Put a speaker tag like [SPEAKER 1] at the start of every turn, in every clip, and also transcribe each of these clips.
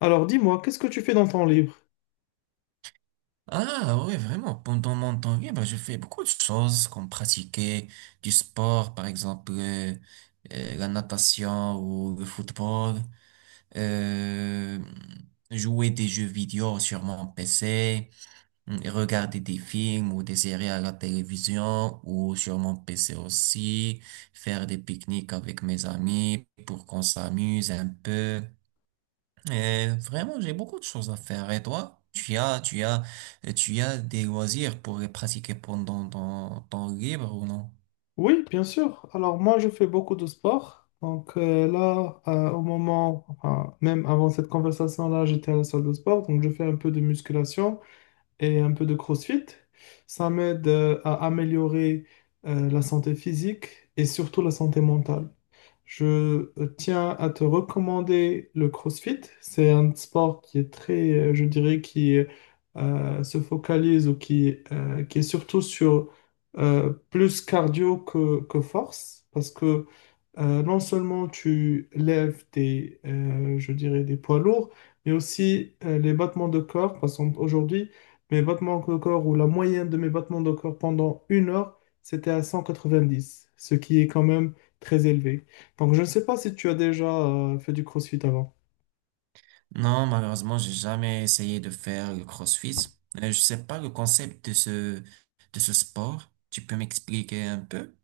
[SPEAKER 1] Alors dis-moi, qu'est-ce que tu fais dans ton libre?
[SPEAKER 2] Ah oui, vraiment. Pendant mon temps libre, je fais beaucoup de choses comme pratiquer du sport, par exemple la natation ou le football, euh, jouer des jeux vidéo sur mon PC, mm, et regarder des films ou des séries à la télévision ou sur mon PC aussi, faire des pique-niques avec mes amis pour qu'on s'amuse un peu. Et vraiment, j'ai beaucoup de choses à faire. Et toi, tu as des loisirs pour les pratiquer pendant ton temps libre ou non?
[SPEAKER 1] Oui, bien sûr. Alors moi, je fais beaucoup de sport. Donc là, au moment, enfin, même avant cette conversation-là, j'étais à la salle de sport. Donc je fais un peu de musculation et un peu de CrossFit. Ça m'aide à améliorer la santé physique et surtout la santé mentale. Je tiens à te recommander le CrossFit. C'est un sport qui est très, je dirais, qui se focalise ou qui est surtout sur plus cardio que force, parce que non seulement tu lèves des, je dirais, des poids lourds, mais aussi les battements de corps. Parce qu'aujourd'hui, mes battements de corps ou la moyenne de mes battements de corps pendant 1 heure, c'était à 190, ce qui est quand même très élevé. Donc, je ne sais pas si tu as déjà fait du CrossFit avant.
[SPEAKER 2] Non, malheureusement, j'ai jamais essayé de faire le CrossFit. Je sais pas le concept de ce sport. Tu peux m'expliquer un peu?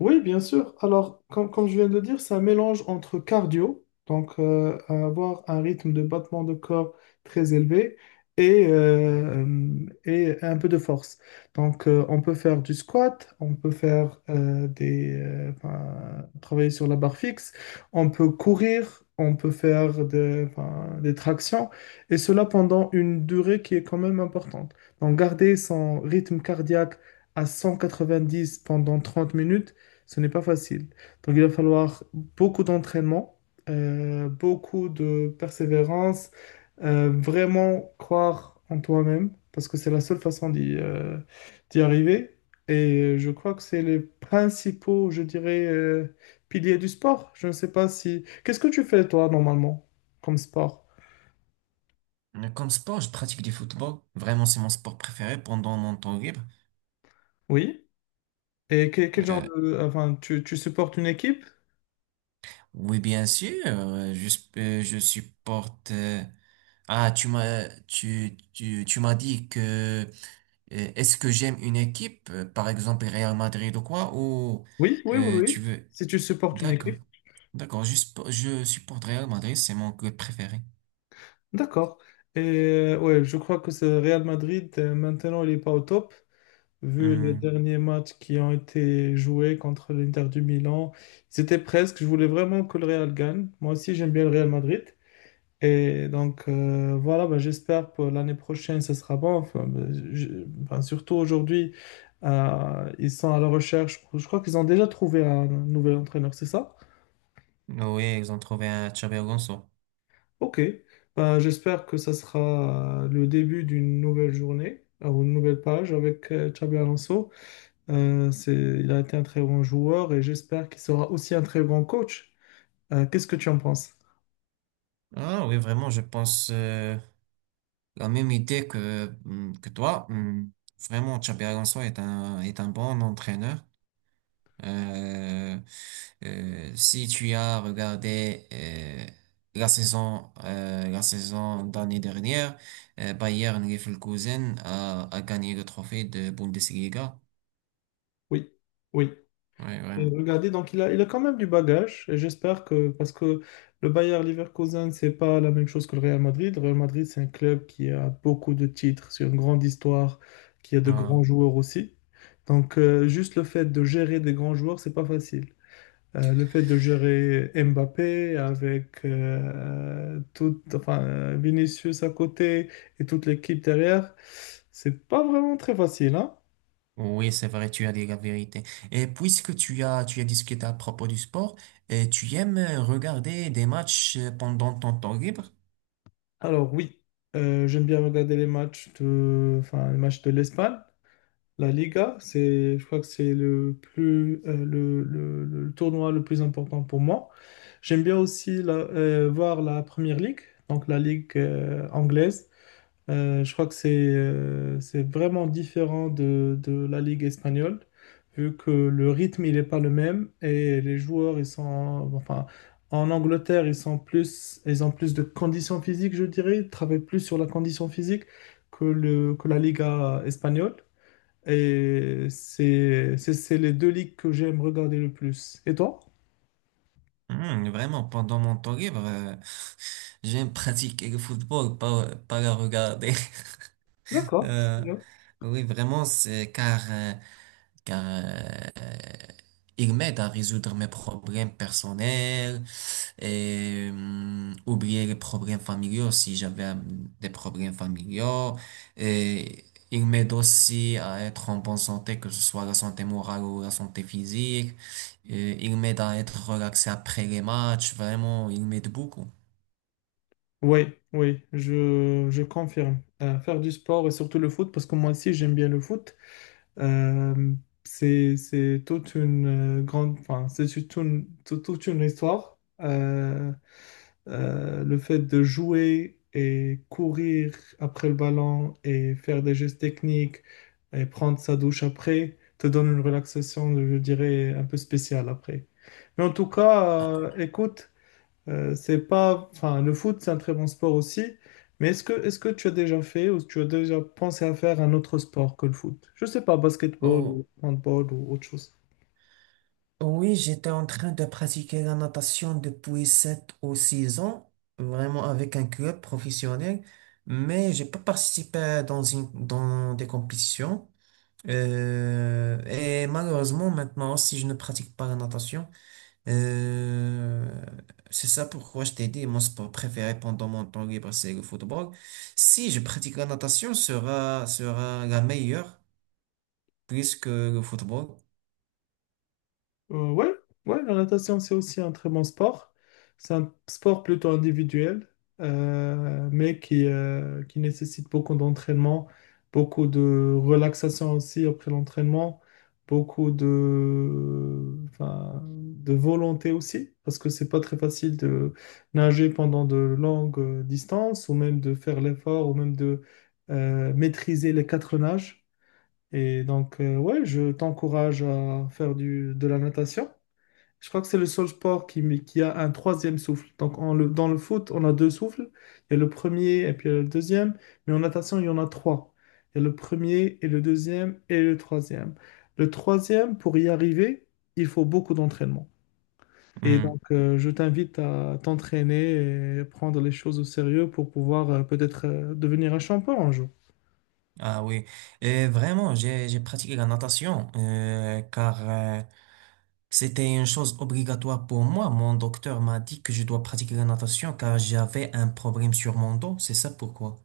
[SPEAKER 1] Oui, bien sûr. Alors, comme je viens de le dire, c'est un mélange entre cardio, donc avoir un rythme de battement de corps très élevé, et, euh, et un peu de force. Donc, on peut faire du squat, on peut faire enfin, travailler sur la barre fixe, on peut courir, on peut faire enfin, des tractions, et cela pendant une durée qui est quand même importante. Donc, garder son rythme cardiaque à 190 pendant 30 minutes, ce n'est pas facile. Donc, il va falloir beaucoup d'entraînement, beaucoup de persévérance, vraiment croire en toi-même, parce que c'est la seule façon d'y arriver. Et je crois que c'est les principaux, je dirais, piliers du sport. Je ne sais pas si. Qu'est-ce que tu fais, toi, normalement, comme sport?
[SPEAKER 2] Comme sport, je pratique du football. Vraiment, c'est mon sport préféré pendant mon temps libre.
[SPEAKER 1] Oui. Et quel, genre
[SPEAKER 2] Euh,
[SPEAKER 1] de. Enfin, tu supportes une équipe?
[SPEAKER 2] oui, bien sûr. Je supporte. Ah, tu m'as dit que. Est-ce que j'aime une équipe, par exemple Real Madrid ou quoi, ou
[SPEAKER 1] Oui, oui, oui, oui.
[SPEAKER 2] tu veux...
[SPEAKER 1] Si tu supportes une
[SPEAKER 2] D'accord,
[SPEAKER 1] équipe.
[SPEAKER 2] d'accord, je supporte Real Madrid, c'est mon club préféré.
[SPEAKER 1] D'accord. Et ouais, je crois que c'est Real Madrid. Maintenant, il n'est pas au top, vu les
[SPEAKER 2] Hmm.
[SPEAKER 1] derniers matchs qui ont été joués contre l'Inter du Milan. C'était presque, je voulais vraiment que le Real gagne. Moi aussi, j'aime bien le Real Madrid. Et donc, voilà, ben, j'espère pour l'année prochaine, ça sera bon. Enfin, ben, ben, surtout aujourd'hui, ils sont à la recherche. Je crois qu'ils ont déjà trouvé un nouvel entraîneur, c'est ça?
[SPEAKER 2] Oui, ils ont trouvé un Xabi Alonso.
[SPEAKER 1] Ok, ben, j'espère que ça sera le début d'une nouvelle journée, ou une nouvelle page avec Xabi Alonso. Il a été un très bon joueur et j'espère qu'il sera aussi un très bon coach. Qu'est-ce que tu en penses?
[SPEAKER 2] Ah oui, vraiment, je pense la même idée que, hmm, que toi. Hmm. Vraiment, Xabi Alonso est un bon entraîneur. Euh, Si tu as regardé la saison d'année dernière, Bayern Leverkusen a gagné le trophée de Bundesliga.
[SPEAKER 1] Oui, oui.
[SPEAKER 2] Oui, vraiment.
[SPEAKER 1] Regardez, donc il a quand même du bagage, et j'espère que, parce que le Bayer Leverkusen, c'est pas la même chose que le Real Madrid. Le Real Madrid, c'est un club qui a beaucoup de titres, c'est une grande histoire, qui a de grands
[SPEAKER 2] Ah,
[SPEAKER 1] joueurs aussi. Donc, juste le fait de gérer des grands joueurs, c'est pas facile. Le fait de gérer Mbappé avec tout, enfin, Vinicius à côté et toute l'équipe derrière, c'est pas vraiment très facile, hein.
[SPEAKER 2] oui, c'est vrai, tu as dit la vérité. Et puisque tu as discuté à propos du sport, tu aimes regarder des matchs pendant ton temps libre?
[SPEAKER 1] Alors oui, j'aime bien regarder les matchs de, enfin, les matchs de l'Espagne, la Liga. C'est, je crois que c'est le plus, le tournoi le plus important pour moi. J'aime bien aussi voir la Première Ligue, donc la Ligue anglaise. Je crois que c'est vraiment différent de la Ligue espagnole, vu que le rythme il n'est pas le même et les joueurs ils sont enfin en Angleterre ils sont plus ils ont plus de conditions physiques, je dirais, ils travaillent plus sur la condition physique que la Liga espagnole. Et c'est les deux ligues que j'aime regarder le plus. Et toi?
[SPEAKER 2] Hmm, vraiment, pendant mon temps libre, j'aime pratiquer le football, pas le regarder.
[SPEAKER 1] D'accord, c'est
[SPEAKER 2] Euh,
[SPEAKER 1] bien.
[SPEAKER 2] oui, vraiment, c'est car il m'aide à résoudre mes problèmes personnels et oublier les problèmes familiaux si j'avais des problèmes familiaux. Et il m'aide aussi à être en bonne santé, que ce soit la santé morale ou la santé physique. Et il m'aide à être relaxé après les matchs. Vraiment, il m'aide beaucoup.
[SPEAKER 1] Oui, oui, je confirme. Faire du sport et surtout le foot, parce que moi aussi j'aime bien le foot. Euh, c'est toute une grande, enfin, c'est toute une histoire. Le fait de jouer et courir après le ballon et faire des gestes techniques et prendre sa douche après te donne une relaxation, je dirais, un peu spéciale après. Mais en tout cas,
[SPEAKER 2] Ah,
[SPEAKER 1] écoute, c'est pas, enfin, le foot, c'est un très bon sport aussi, mais est-ce que tu as déjà fait ou tu as déjà pensé à faire un autre sport que le foot? Je sais pas, basketball
[SPEAKER 2] oh,
[SPEAKER 1] ou handball ou autre chose.
[SPEAKER 2] oui, j'étais en train de pratiquer la natation depuis 7 ou 6 ans, vraiment avec un club professionnel, mais j'ai pas participé dans des compétitions. Et malheureusement, maintenant, si je ne pratique pas la natation, euh, c'est ça pourquoi je t'ai dit, mon sport préféré pendant mon temps libre, c'est le football. Si je pratique la natation, sera la meilleure plus que le football.
[SPEAKER 1] Ouais, ouais, la natation, c'est aussi un très bon sport. C'est un sport plutôt individuel, mais qui nécessite beaucoup d'entraînement, beaucoup de relaxation aussi après l'entraînement, beaucoup de, enfin, de volonté aussi, parce que c'est pas très facile de nager pendant de longues distances, ou même de faire l'effort, ou même de maîtriser les quatre nages. Et donc, ouais, je t'encourage à faire du, de la natation. Je crois que c'est le seul sport qui a un troisième souffle. Donc dans le foot, on a deux souffles. Il y a le premier et puis il y a le deuxième. Mais en natation, il y en a trois. Il y a le premier et le deuxième et le troisième. Le troisième, pour y arriver, il faut beaucoup d'entraînement. Et donc, je t'invite à t'entraîner et prendre les choses au sérieux pour pouvoir peut-être devenir un champion un jour.
[SPEAKER 2] Ah oui, et vraiment, j'ai pratiqué la natation car c'était une chose obligatoire pour moi. Mon docteur m'a dit que je dois pratiquer la natation car j'avais un problème sur mon dos, c'est ça pourquoi.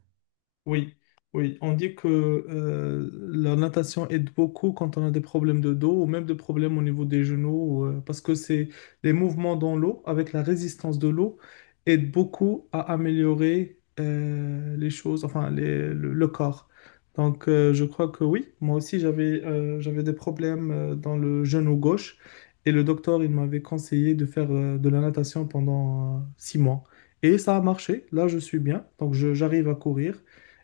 [SPEAKER 1] Oui, oui, on dit que la natation aide beaucoup quand on a des problèmes de dos ou même des problèmes au niveau des genoux, parce que c'est les mouvements dans l'eau avec la résistance de l'eau aident beaucoup à améliorer les choses, enfin le corps. Donc je crois que oui, moi aussi j'avais des problèmes dans le genou gauche et le docteur il m'avait conseillé de faire de la natation pendant 6 mois. Et ça a marché, là je suis bien, donc j'arrive à courir.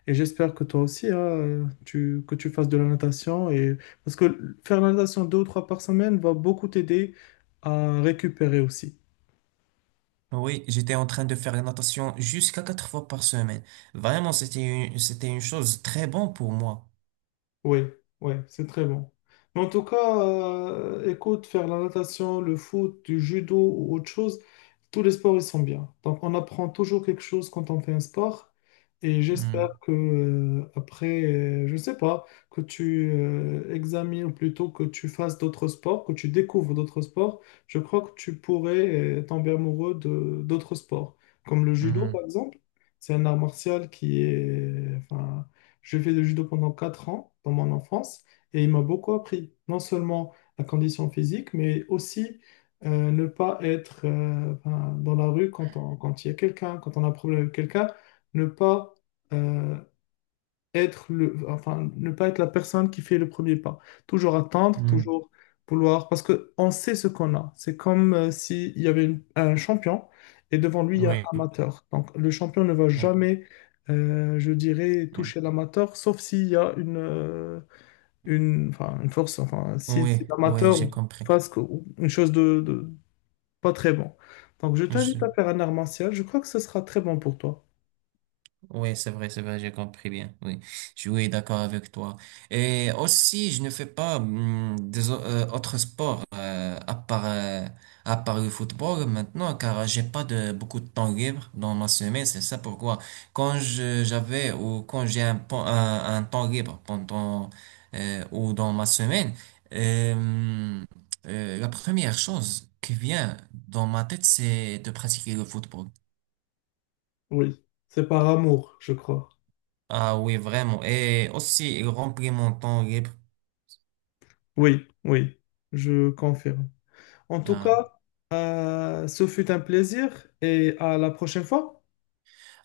[SPEAKER 1] Et j'espère que toi aussi, hein, que tu fasses de la natation. Et. Parce que faire la natation deux ou trois par semaine va beaucoup t'aider à récupérer aussi.
[SPEAKER 2] Oui, j'étais en train de faire la natation jusqu'à quatre fois par semaine. Vraiment, c'était une chose très bonne pour moi.
[SPEAKER 1] Oui, oui, c'est très bon. Mais en tout cas, écoute, faire la natation, le foot, du judo ou autre chose, tous les sports, ils sont bien. Donc, on apprend toujours quelque chose quand on fait un sport. Et
[SPEAKER 2] Hmm,
[SPEAKER 1] j'espère que, après, je ne sais pas, que tu examines ou plutôt que tu fasses d'autres sports, que tu découvres d'autres sports. Je crois que tu pourrais tomber amoureux de d'autres sports, comme le judo,
[SPEAKER 2] hmm,
[SPEAKER 1] par exemple. C'est un art martial qui est, enfin, j'ai fait du judo pendant 4 ans dans mon enfance et il m'a beaucoup appris, non seulement la condition physique, mais aussi ne pas être ben, dans la rue quand quand il y a quelqu'un, quand on a un problème avec quelqu'un, ne pas euh, être enfin, ne pas être la personne qui fait le premier pas. Toujours attendre,
[SPEAKER 2] hmm.
[SPEAKER 1] toujours vouloir, parce que on sait ce qu'on a. C'est comme s'il y avait un champion et devant lui, il y a
[SPEAKER 2] Oui,
[SPEAKER 1] un amateur. Donc, le champion ne va
[SPEAKER 2] oui,
[SPEAKER 1] jamais, je dirais,
[SPEAKER 2] oui,
[SPEAKER 1] toucher l'amateur, sauf s'il y a une, enfin, une force, enfin, si,
[SPEAKER 2] oui,
[SPEAKER 1] si
[SPEAKER 2] oui,
[SPEAKER 1] l'amateur
[SPEAKER 2] j'ai
[SPEAKER 1] Oui.
[SPEAKER 2] compris.
[SPEAKER 1] fasse une chose de pas très bon. Donc, je t'invite à faire un art martial. Je crois que ce sera très bon pour toi.
[SPEAKER 2] Oui, c'est vrai, j'ai compris bien. Oui, je suis oui, d'accord avec toi. Et aussi, je ne fais pas autres sports à part le football maintenant, car j'ai pas de beaucoup de temps libre dans ma semaine. C'est ça pourquoi quand je j'avais ou quand j'ai un temps libre pendant ou dans ma semaine, euh, la première chose qui vient dans ma tête, c'est de pratiquer le football.
[SPEAKER 1] Oui, c'est par amour, je crois.
[SPEAKER 2] Ah oui, vraiment. Et aussi, il remplit mon temps libre.
[SPEAKER 1] Oui, oui, je confirme. En tout
[SPEAKER 2] Ah,
[SPEAKER 1] cas, ce fut un plaisir et à la prochaine fois.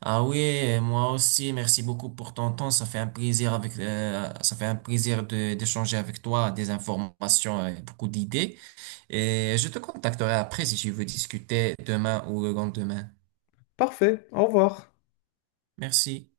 [SPEAKER 2] ah oui, et moi aussi, merci beaucoup pour ton temps. Ça fait un plaisir avec, ça fait un plaisir de, d'échanger avec toi des informations et beaucoup d'idées. Et je te contacterai après si tu veux discuter demain ou le lendemain.
[SPEAKER 1] Parfait, au revoir.
[SPEAKER 2] Merci.